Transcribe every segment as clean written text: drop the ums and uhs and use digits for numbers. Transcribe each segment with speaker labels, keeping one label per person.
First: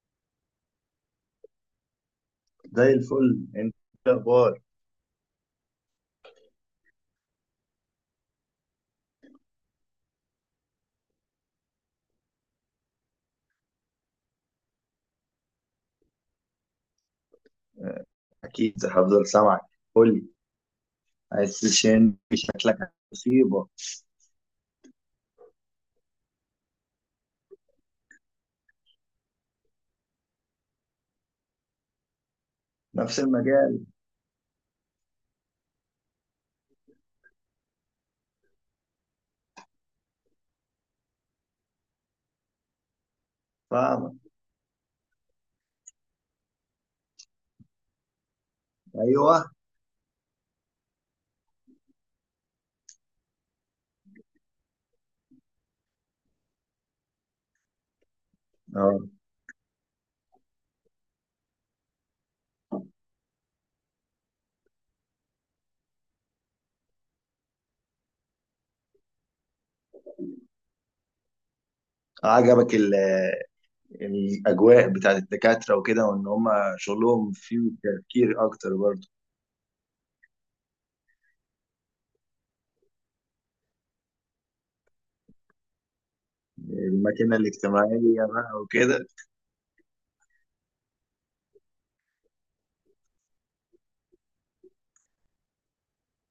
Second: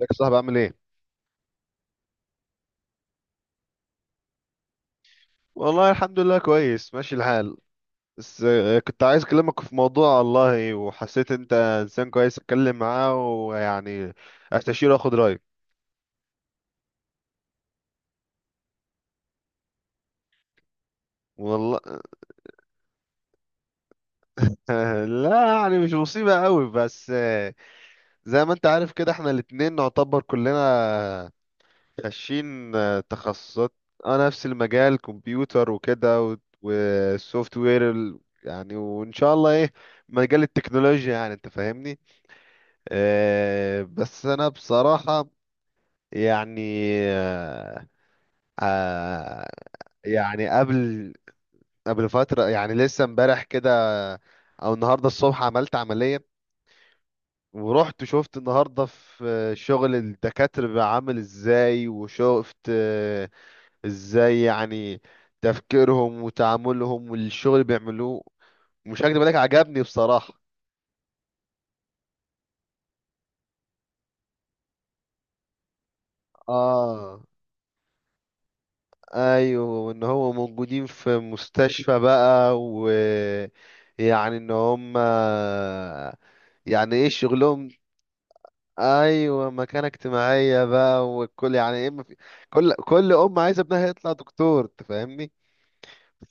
Speaker 1: ازيك يا صاحبي عامل ايه؟
Speaker 2: زي الفل. انت إيه الاخبار؟
Speaker 1: والله الحمد لله كويس ماشي الحال. بس كنت عايز اكلمك في موضوع والله، وحسيت انت انسان كويس اتكلم معاه ويعني استشيره واخد رايك.
Speaker 2: آه، اكيد هفضل سامعك. قول لي، عايز
Speaker 1: والله
Speaker 2: تشين شكلك مصيبه.
Speaker 1: لا يعني مش مصيبة قوي، بس زي ما انت عارف كده احنا الاتنين نعتبر كلنا خاشين
Speaker 2: نفس
Speaker 1: تخصصات.
Speaker 2: المجال.
Speaker 1: اه، نفس المجال، كمبيوتر وكده والسوفت وير، يعني وان شاء الله ايه، مجال التكنولوجيا، يعني انت فاهمني.
Speaker 2: فاهمك.
Speaker 1: بس انا بصراحة يعني
Speaker 2: ايوه.
Speaker 1: آه، يعني قبل فترة، يعني لسه امبارح كده او النهاردة الصبح عملت عملية. ورحت شفت النهاردة
Speaker 2: اه،
Speaker 1: في شغل الدكاترة بقى عامل ازاي، وشفت ازاي يعني تفكيرهم وتعاملهم والشغل اللي بيعملوه. مش هكدب عليك، عجبني بصراحة.
Speaker 2: عجبك الاجواء بتاعت الدكاتره وكده، وان هم
Speaker 1: اه،
Speaker 2: شغلهم فيه تفكير اكتر برضه.
Speaker 1: ايوه، ان هو موجودين في مستشفى بقى، ويعني ان هم يعني ايه
Speaker 2: الماكينه
Speaker 1: شغلهم.
Speaker 2: الاجتماعيه بقى وكده.
Speaker 1: ايوه، مكانة اجتماعية بقى، والكل يعني ايه، ما في كل ام عايزة ابنها يطلع دكتور، تفهمني.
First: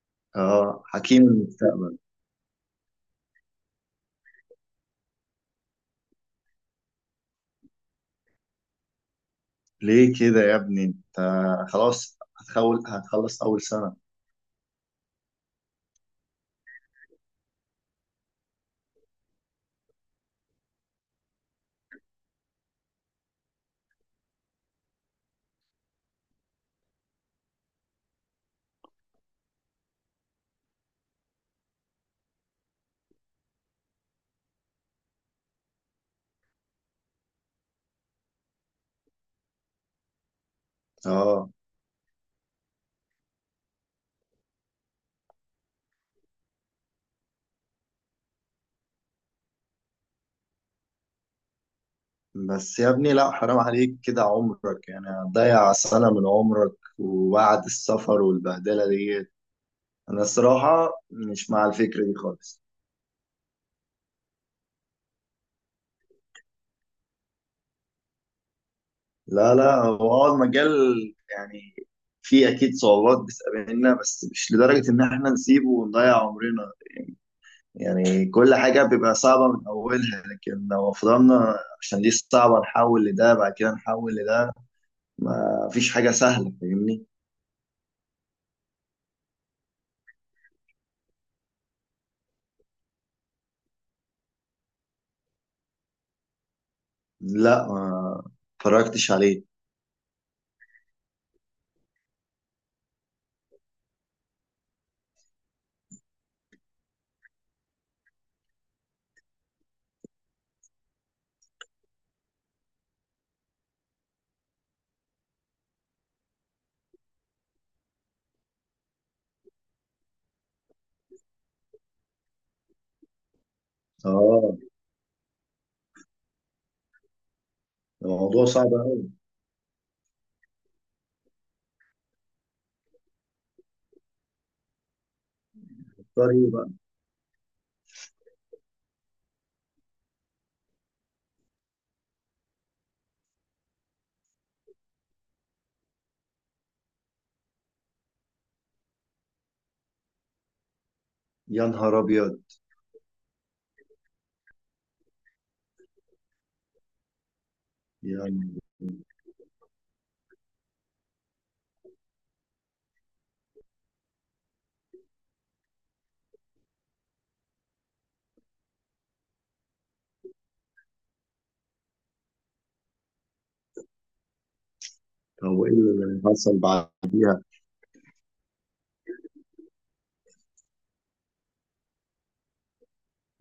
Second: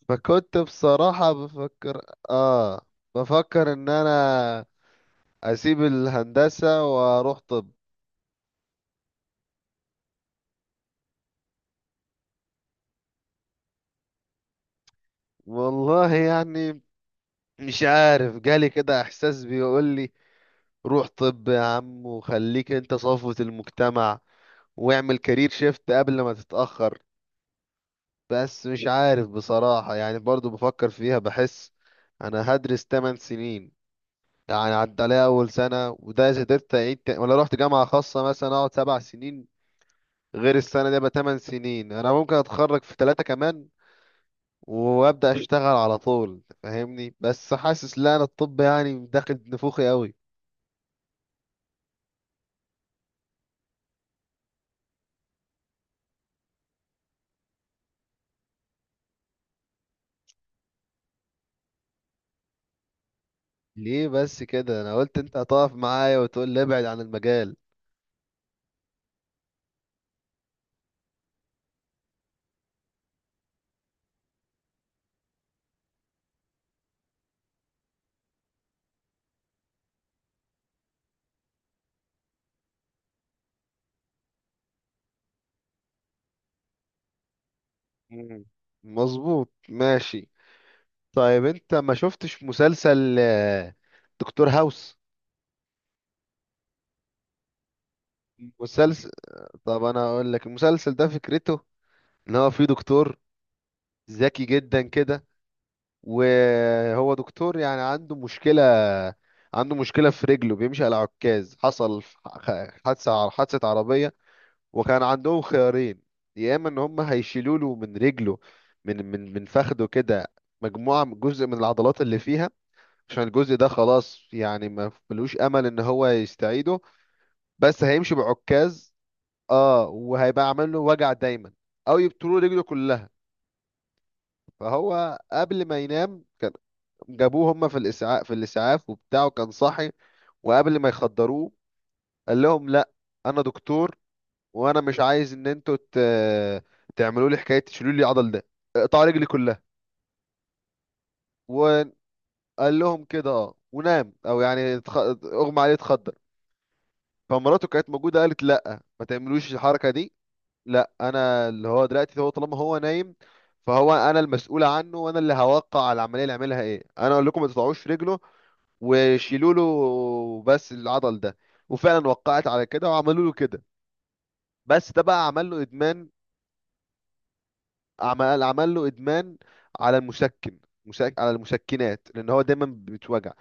Speaker 1: فكنت
Speaker 2: اه، حكيم
Speaker 1: بصراحة
Speaker 2: المستقبل.
Speaker 1: اه بفكر ان انا اسيب الهندسة واروح طب.
Speaker 2: ليه كده يا ابني انت؟ خلاص هتخول هتخلص اول سنه.
Speaker 1: والله يعني مش عارف، جالي كده احساس بيقول لي روح طب يا عم وخليك انت صفوة المجتمع، واعمل كارير شيفت قبل ما تتأخر. بس مش عارف بصراحة، يعني برضو بفكر فيها، بحس انا هدرس 8 سنين. يعني عدى عليا اول سنة، وده اذا قدرت اعيد، ولا رحت جامعة خاصة مثلا اقعد 7 سنين غير السنة دي، يبقى 8
Speaker 2: اه
Speaker 1: سنين. انا ممكن اتخرج في ثلاثة كمان وابدأ اشتغل على طول، فاهمني. بس حاسس لا، انا الطب يعني داخل نفوخي قوي.
Speaker 2: بس يا ابني، لا حرام عليك كده عمرك، يعني هتضيع سنة من عمرك وبعد السفر والبهدلة دي. أنا الصراحة مش مع الفكرة دي خالص.
Speaker 1: ليه بس كده؟ انا قلت انت هتقف معايا وتقول لي ابعد عن المجال.
Speaker 2: لا لا، هو المجال يعني فيه أكيد صعوبات بتقابلنا، بس مش لدرجة إن إحنا نسيبه ونضيع عمرنا. يعني كل حاجة بيبقى صعبة من أولها، لكن لو فضلنا عشان دي صعبة نحول لده، بعد كده نحول لده، ما فيش حاجة سهلة، فاهمني.
Speaker 1: مم. مظبوط، ماشي. طيب انت ما شفتش مسلسل دكتور هاوس؟
Speaker 2: لا ما
Speaker 1: مسلسل،
Speaker 2: اتفرجتش عليه.
Speaker 1: طب انا اقول لك المسلسل ده فكرته ان هو فيه دكتور ذكي جدا كده، وهو دكتور يعني عنده مشكلة في رجله، بيمشي على عكاز. حصل حادثة عربية، وكان عندهم خيارين. يا اما ان هم هيشيلوا له من رجله، من فخده كده، مجموعه جزء من العضلات اللي فيها، عشان الجزء ده خلاص
Speaker 2: اه
Speaker 1: يعني ما ملوش امل ان هو يستعيده، بس هيمشي
Speaker 2: الموضوع صعب
Speaker 1: بعكاز.
Speaker 2: قوي.
Speaker 1: اه، وهيبقى عامل له وجع دايما، او يبتلوا رجله كلها. فهو قبل ما ينام
Speaker 2: طريق
Speaker 1: كان
Speaker 2: بقى.
Speaker 1: جابوه هم في الاسعاف، وبتاعه كان صاحي، وقبل ما يخدروه قال لهم لا، انا دكتور، وانا مش عايز ان انتوا تعملوا لي حكايه تشيلوا لي العضل ده، اقطعوا رجلي كلها.
Speaker 2: يا
Speaker 1: وقال
Speaker 2: نهار ابيض،
Speaker 1: لهم كده، اه، ونام، او يعني اغمى عليه، اتخدر. فمراته كانت موجوده، قالت
Speaker 2: يعني
Speaker 1: لا، ما تعملوش الحركه دي، لا انا اللي هو دلوقتي، هو طالما هو نايم فهو انا المسؤول عنه، وانا اللي هوقع على العمليه، اللي عملها ايه، انا اقول لكم ما تقطعوش رجله، وشيلوا له بس العضل ده. وفعلا وقعت على كده، وعملوا له كده. بس ده بقى عمل له
Speaker 2: هو ايه
Speaker 1: ادمان.
Speaker 2: اللي حصل بعد؟
Speaker 1: عمل له ادمان على على المشكنات، لان هو دايما بتوجع.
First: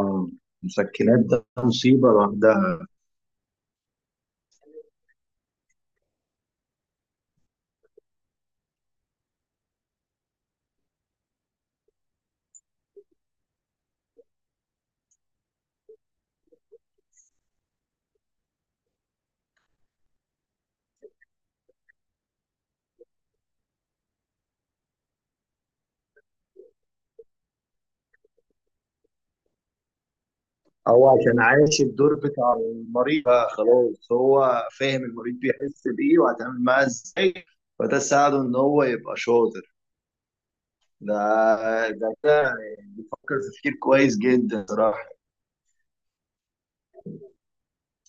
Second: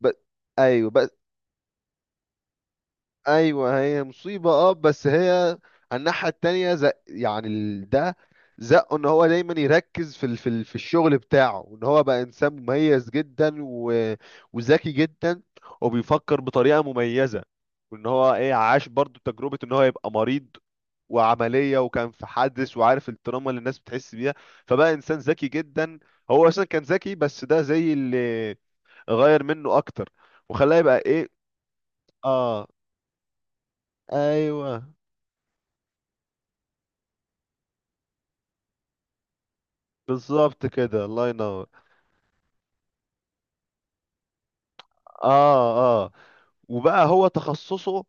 Speaker 1: ب... ايوه،
Speaker 2: مسكنات ده مصيبه لوحدها.
Speaker 1: ايوه، هي مصيبه اه، بس هي على الناحيه التانيه، يعني ده زقه ان هو دايما يركز في الشغل بتاعه، وان هو بقى انسان مميز جدا وذكي جدا، وبيفكر بطريقه مميزه، وان هو ايه، عاش برضو تجربه ان هو يبقى مريض وعمليه، وكان في حدث، وعارف التراما اللي الناس بتحس بيها. فبقى انسان ذكي جدا. هو اصلا كان ذكي، بس ده زي اللي غير منه اكتر وخلاه يبقى
Speaker 2: هو
Speaker 1: ايه.
Speaker 2: عشان عايش الدور بتاع
Speaker 1: اه،
Speaker 2: المريض بقى، خلاص هو
Speaker 1: ايوه
Speaker 2: فاهم المريض بيحس بايه وهيتعامل معاه ازاي، فده ساعده ان هو يبقى شاطر.
Speaker 1: بالظبط كده،
Speaker 2: ده
Speaker 1: الله ينور.
Speaker 2: ده فكر تفكير كويس جدا صراحه.
Speaker 1: اه، اه، وبقى هو تخصصه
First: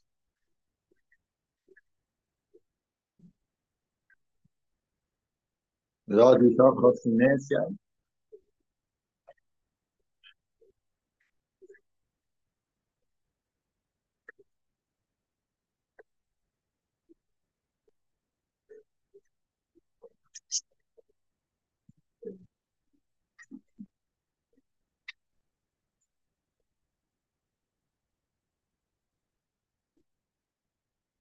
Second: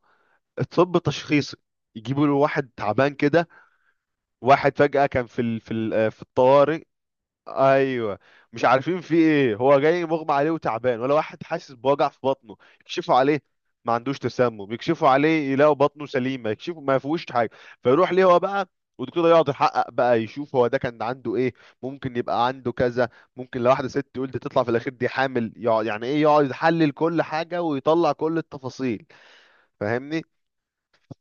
Speaker 1: الطب التشخيصي. يجيبوا له واحد تعبان كده، واحد فجأة كان في ال... في ال... آه، في
Speaker 2: بيقعد
Speaker 1: الطوارئ.
Speaker 2: يشخص في الناس يعني.
Speaker 1: ايوه، مش عارفين في ايه، هو جاي مغمى عليه وتعبان، ولا واحد حاسس بوجع في بطنه. يكشفوا عليه ما عندوش تسمم، يكشفوا عليه يلاقوا بطنه سليمه، يكشفوا ما فيهوش حاجه. فيروح ليه هو بقى، والدكتور ده يقعد يحقق بقى، يشوف هو ده كان عنده ايه. ممكن يبقى عنده كذا، ممكن لو واحده ست تقول دي تطلع في الاخير دي حامل، يقعد يعني ايه، يقعد يحلل كل حاجه ويطلع كل التفاصيل، فاهمني.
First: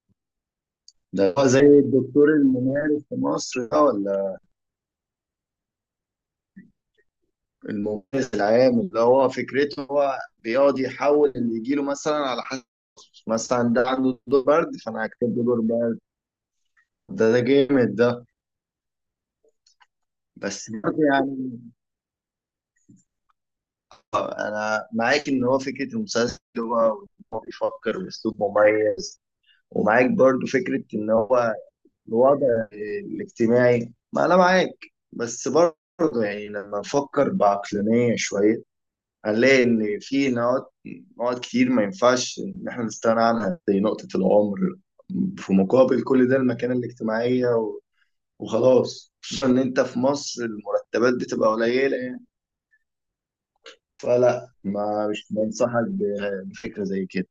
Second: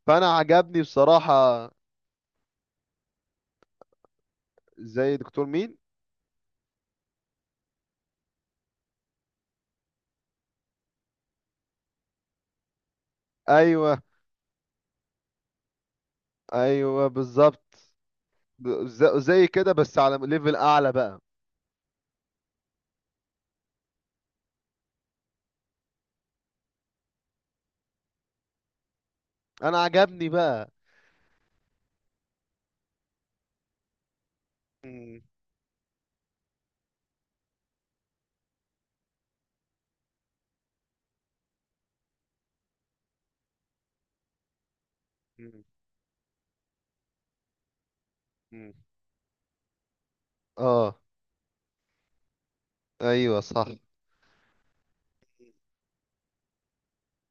Speaker 1: فانا عجبني
Speaker 2: ده هو زي
Speaker 1: بصراحه.
Speaker 2: الدكتور الممارس في مصر ده ولا؟
Speaker 1: زي دكتور مين؟
Speaker 2: المميز العام اللي هو فكرته هو بيقعد يحول اللي يجيله، مثلا على حسب، مثلا ده
Speaker 1: ايوه
Speaker 2: عنده دور برد فانا هكتب له دور برد.
Speaker 1: ايوه
Speaker 2: ده جامد
Speaker 1: بالظبط.
Speaker 2: ده.
Speaker 1: زي كده بس على ليفل
Speaker 2: بس
Speaker 1: اعلى
Speaker 2: برضه
Speaker 1: بقى.
Speaker 2: يعني انا معاك ان هو فكره المسلسل هو، وإن هو بيفكر باسلوب مميز.
Speaker 1: انا
Speaker 2: ومعاك
Speaker 1: عجبني
Speaker 2: برضه
Speaker 1: بقى.
Speaker 2: فكره ان هو الوضع الاجتماعي، ما انا معاك.
Speaker 1: مم.
Speaker 2: بس برضه يعني لما نفكر بعقلانيه شويه، هنلاقي إن في نقط كتير ما ينفعش إن إحنا نستغنى عنها، زي نقطة العمر في
Speaker 1: مم.
Speaker 2: مقابل كل ده المكانة الاجتماعية
Speaker 1: مم.
Speaker 2: وخلاص. خصوصا إن أنت في مصر
Speaker 1: اه،
Speaker 2: المرتبات بتبقى قليلة يعني.
Speaker 1: ايوه صح.
Speaker 2: فلا ما مش بنصحك بفكرة زي كده.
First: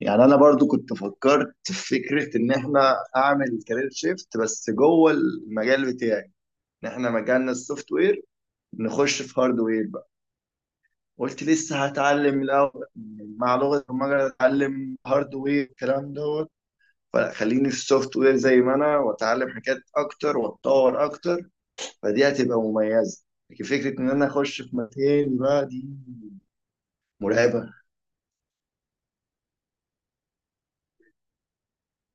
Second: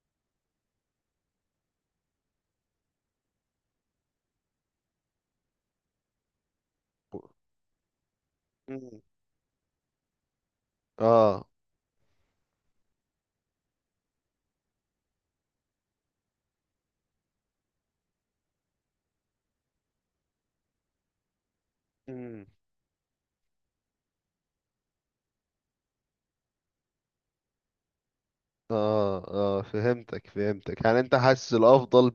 Speaker 2: يعني أنا برضو كنت فكرت في فكرة إن إحنا أعمل كارير شيفت بس جوه المجال بتاعي، إن إحنا مجالنا السوفت وير
Speaker 1: مم.
Speaker 2: نخش في هاردوير. قلت
Speaker 1: اه.
Speaker 2: لسه هتعلم الاول، مع لغه البرمجه اتعلم هاردوير والكلام دوت. فلا، خليني في السوفت وير زي ما انا، واتعلم حاجات اكتر واتطور اكتر، فدي
Speaker 1: مم.
Speaker 2: هتبقى مميزه. لكن فكره ان انا اخش في مكان بقى دي مرعبه.
Speaker 1: اه، اه، فهمتك فهمتك. يعني انت حاسس الافضل،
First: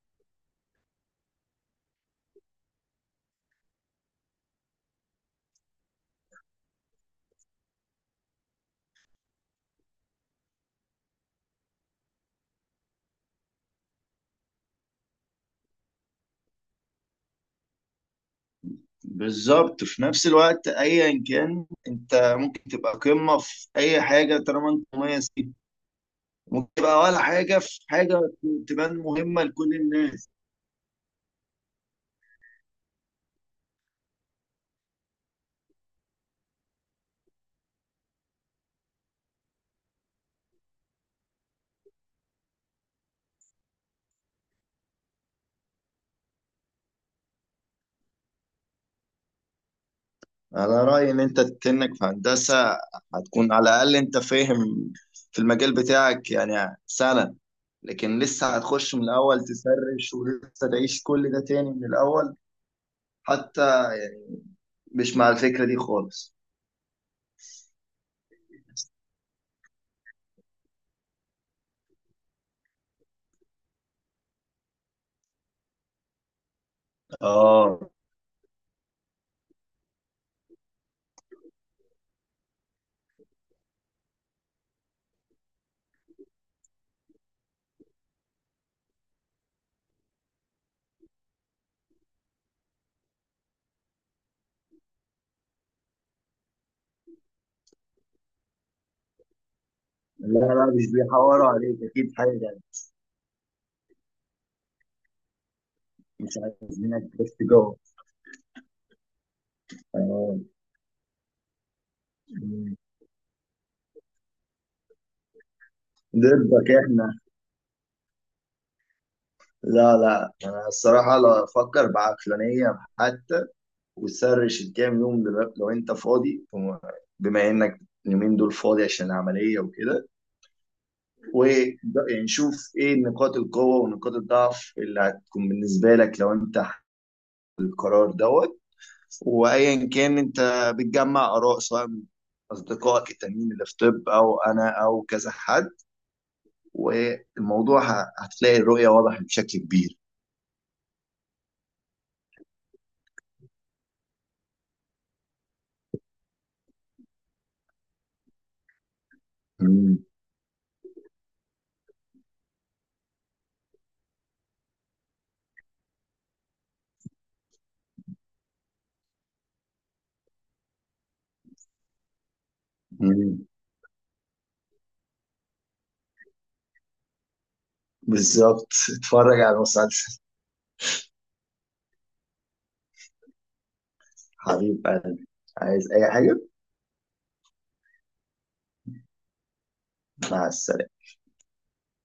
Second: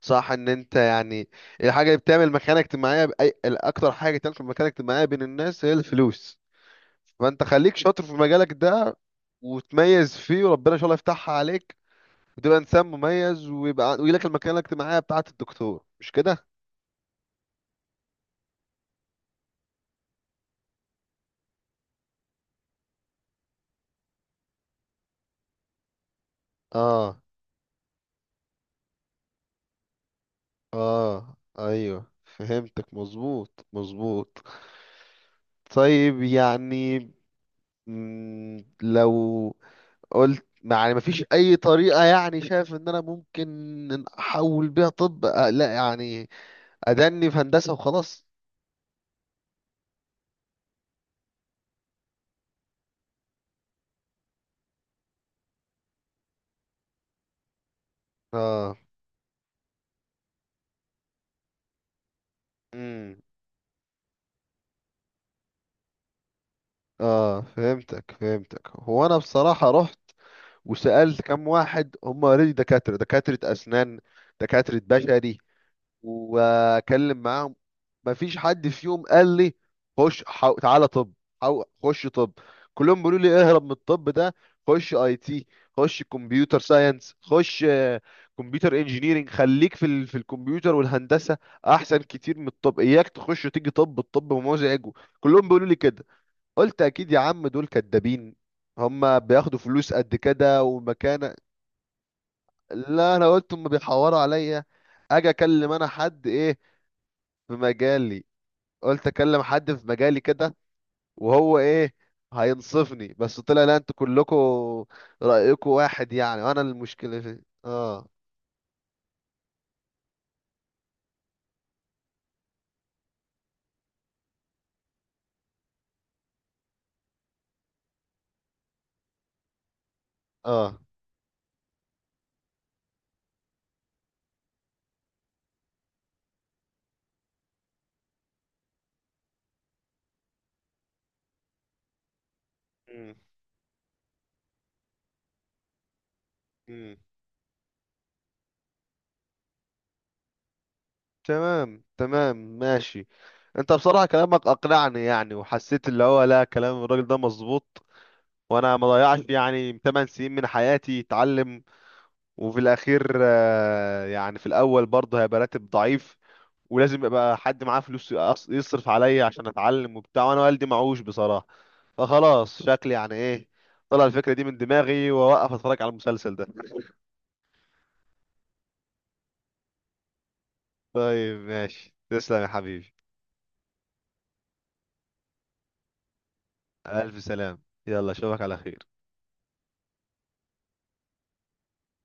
Speaker 1: صح، ان انت يعني الحاجه اللي بتعمل مكانه اجتماعيه الاكتر حاجه تعمل في مكانه اجتماعيه بين الناس هي الفلوس. فانت خليك شاطر في مجالك ده وتميز فيه، وربنا ان شاء الله يفتحها عليك، وتبقى انسان مميز، ويبقى ويجيلك المكانه الاجتماعيه بتاعه الدكتور، مش كده.
Speaker 2: بالظبط. في نفس الوقت ايا كان انت، ممكن تبقى قمه في اي حاجه طالما انت مميز فيها، ممكن تبقى ولا
Speaker 1: اه،
Speaker 2: حاجه في حاجه تبان مهمه لكل الناس.
Speaker 1: اه، ايوه فهمتك، مظبوط مظبوط. طيب يعني لو قلت يعني مفيش اي طريقة، يعني شايف ان انا ممكن إن احول بيها طب، لا يعني ادني في هندسة وخلاص.
Speaker 2: على رأيي إن أنت تنك في هندسة، هتكون على الأقل أنت فاهم في المجال بتاعك يعني سنة. لكن لسه
Speaker 1: اه.
Speaker 2: هتخش من الأول تسرش ولسه تعيش كل ده تاني من الأول.
Speaker 1: امم.
Speaker 2: حتى يعني مش مع الفكرة دي خالص.
Speaker 1: اه، فهمتك فهمتك. هو انا بصراحة رحت وسألت كم واحد، هم اوريدي دكاترة، دكاترة اسنان، دكاترة بشري، واكلم معاهم.
Speaker 2: آه
Speaker 1: مفيش حد فيهم قال لي خش. تعالى طب، خش طب. كلهم بيقولوا لي اهرب من الطب ده، خش اي تي، خش كمبيوتر ساينس، خش كمبيوتر انجينيرنج، خليك في الكمبيوتر والهندسه، احسن كتير من الطب. اياك تخش وتيجي طب، الطب مزعج. كلهم بيقولوا لي كده. قلت اكيد يا عم دول كدابين، هما بياخدوا فلوس قد
Speaker 2: لا
Speaker 1: كده
Speaker 2: لا، مش
Speaker 1: ومكانه.
Speaker 2: بيحوروا عليك أكيد حاجة يعني.
Speaker 1: لا، انا قلت هما بيحوروا عليا، اجي اكلم انا حد
Speaker 2: مش
Speaker 1: ايه
Speaker 2: عايزينك بس
Speaker 1: في
Speaker 2: جوه.
Speaker 1: مجالي، قلت اكلم حد في مجالي
Speaker 2: آه.
Speaker 1: كده، وهو ايه هينصفني. بس طلع لا، انتوا كلكم رأيكم واحد، يعني وانا
Speaker 2: ضدك إحنا.
Speaker 1: المشكلة في اه.
Speaker 2: لا لا، أنا الصراحة لا، أفكر بعقلانية حتى وسرش الكام يوم دلوقتي لو انت فاضي بما انك اليومين دول فاضي عشان العملية وكده.
Speaker 1: اه.
Speaker 2: و يعني شوف ايه نقاط القوة ونقاط الضعف اللي هتكون بالنسبة لك لو انت القرار دوت. وايا كان انت بتجمع اراء سواء من اصدقائك
Speaker 1: مم.
Speaker 2: التانيين اللي في طب او انا او كذا حد،
Speaker 1: مم.
Speaker 2: والموضوع هتلاقي الرؤية واضحة بشكل كبير.
Speaker 1: تمام تمام ماشي. انت بصراحة كلامك اقنعني، يعني وحسيت اللي هو لا، كلام الراجل ده مظبوط، وانا ما ضيعش يعني
Speaker 2: مم.
Speaker 1: 8 سنين من حياتي اتعلم، وفي الاخير يعني في الاول برضه هيبقى راتب ضعيف، ولازم يبقى حد معاه فلوس يصرف عليا عشان اتعلم وبتاع، وانا والدي معوش بصراحة. فخلاص شكلي يعني
Speaker 2: مم.
Speaker 1: ايه، طلع الفكرة دي من دماغي واوقف اتفرج على المسلسل ده.
Speaker 2: بالظبط، اتفرج على المسلسل.
Speaker 1: طيب ماشي، تسلم يا حبيبي.
Speaker 2: حبيب قلبي، عايز اي حاجة؟
Speaker 1: الف سلام، يلا اشوفك على خير.
Speaker 2: مع السلامة.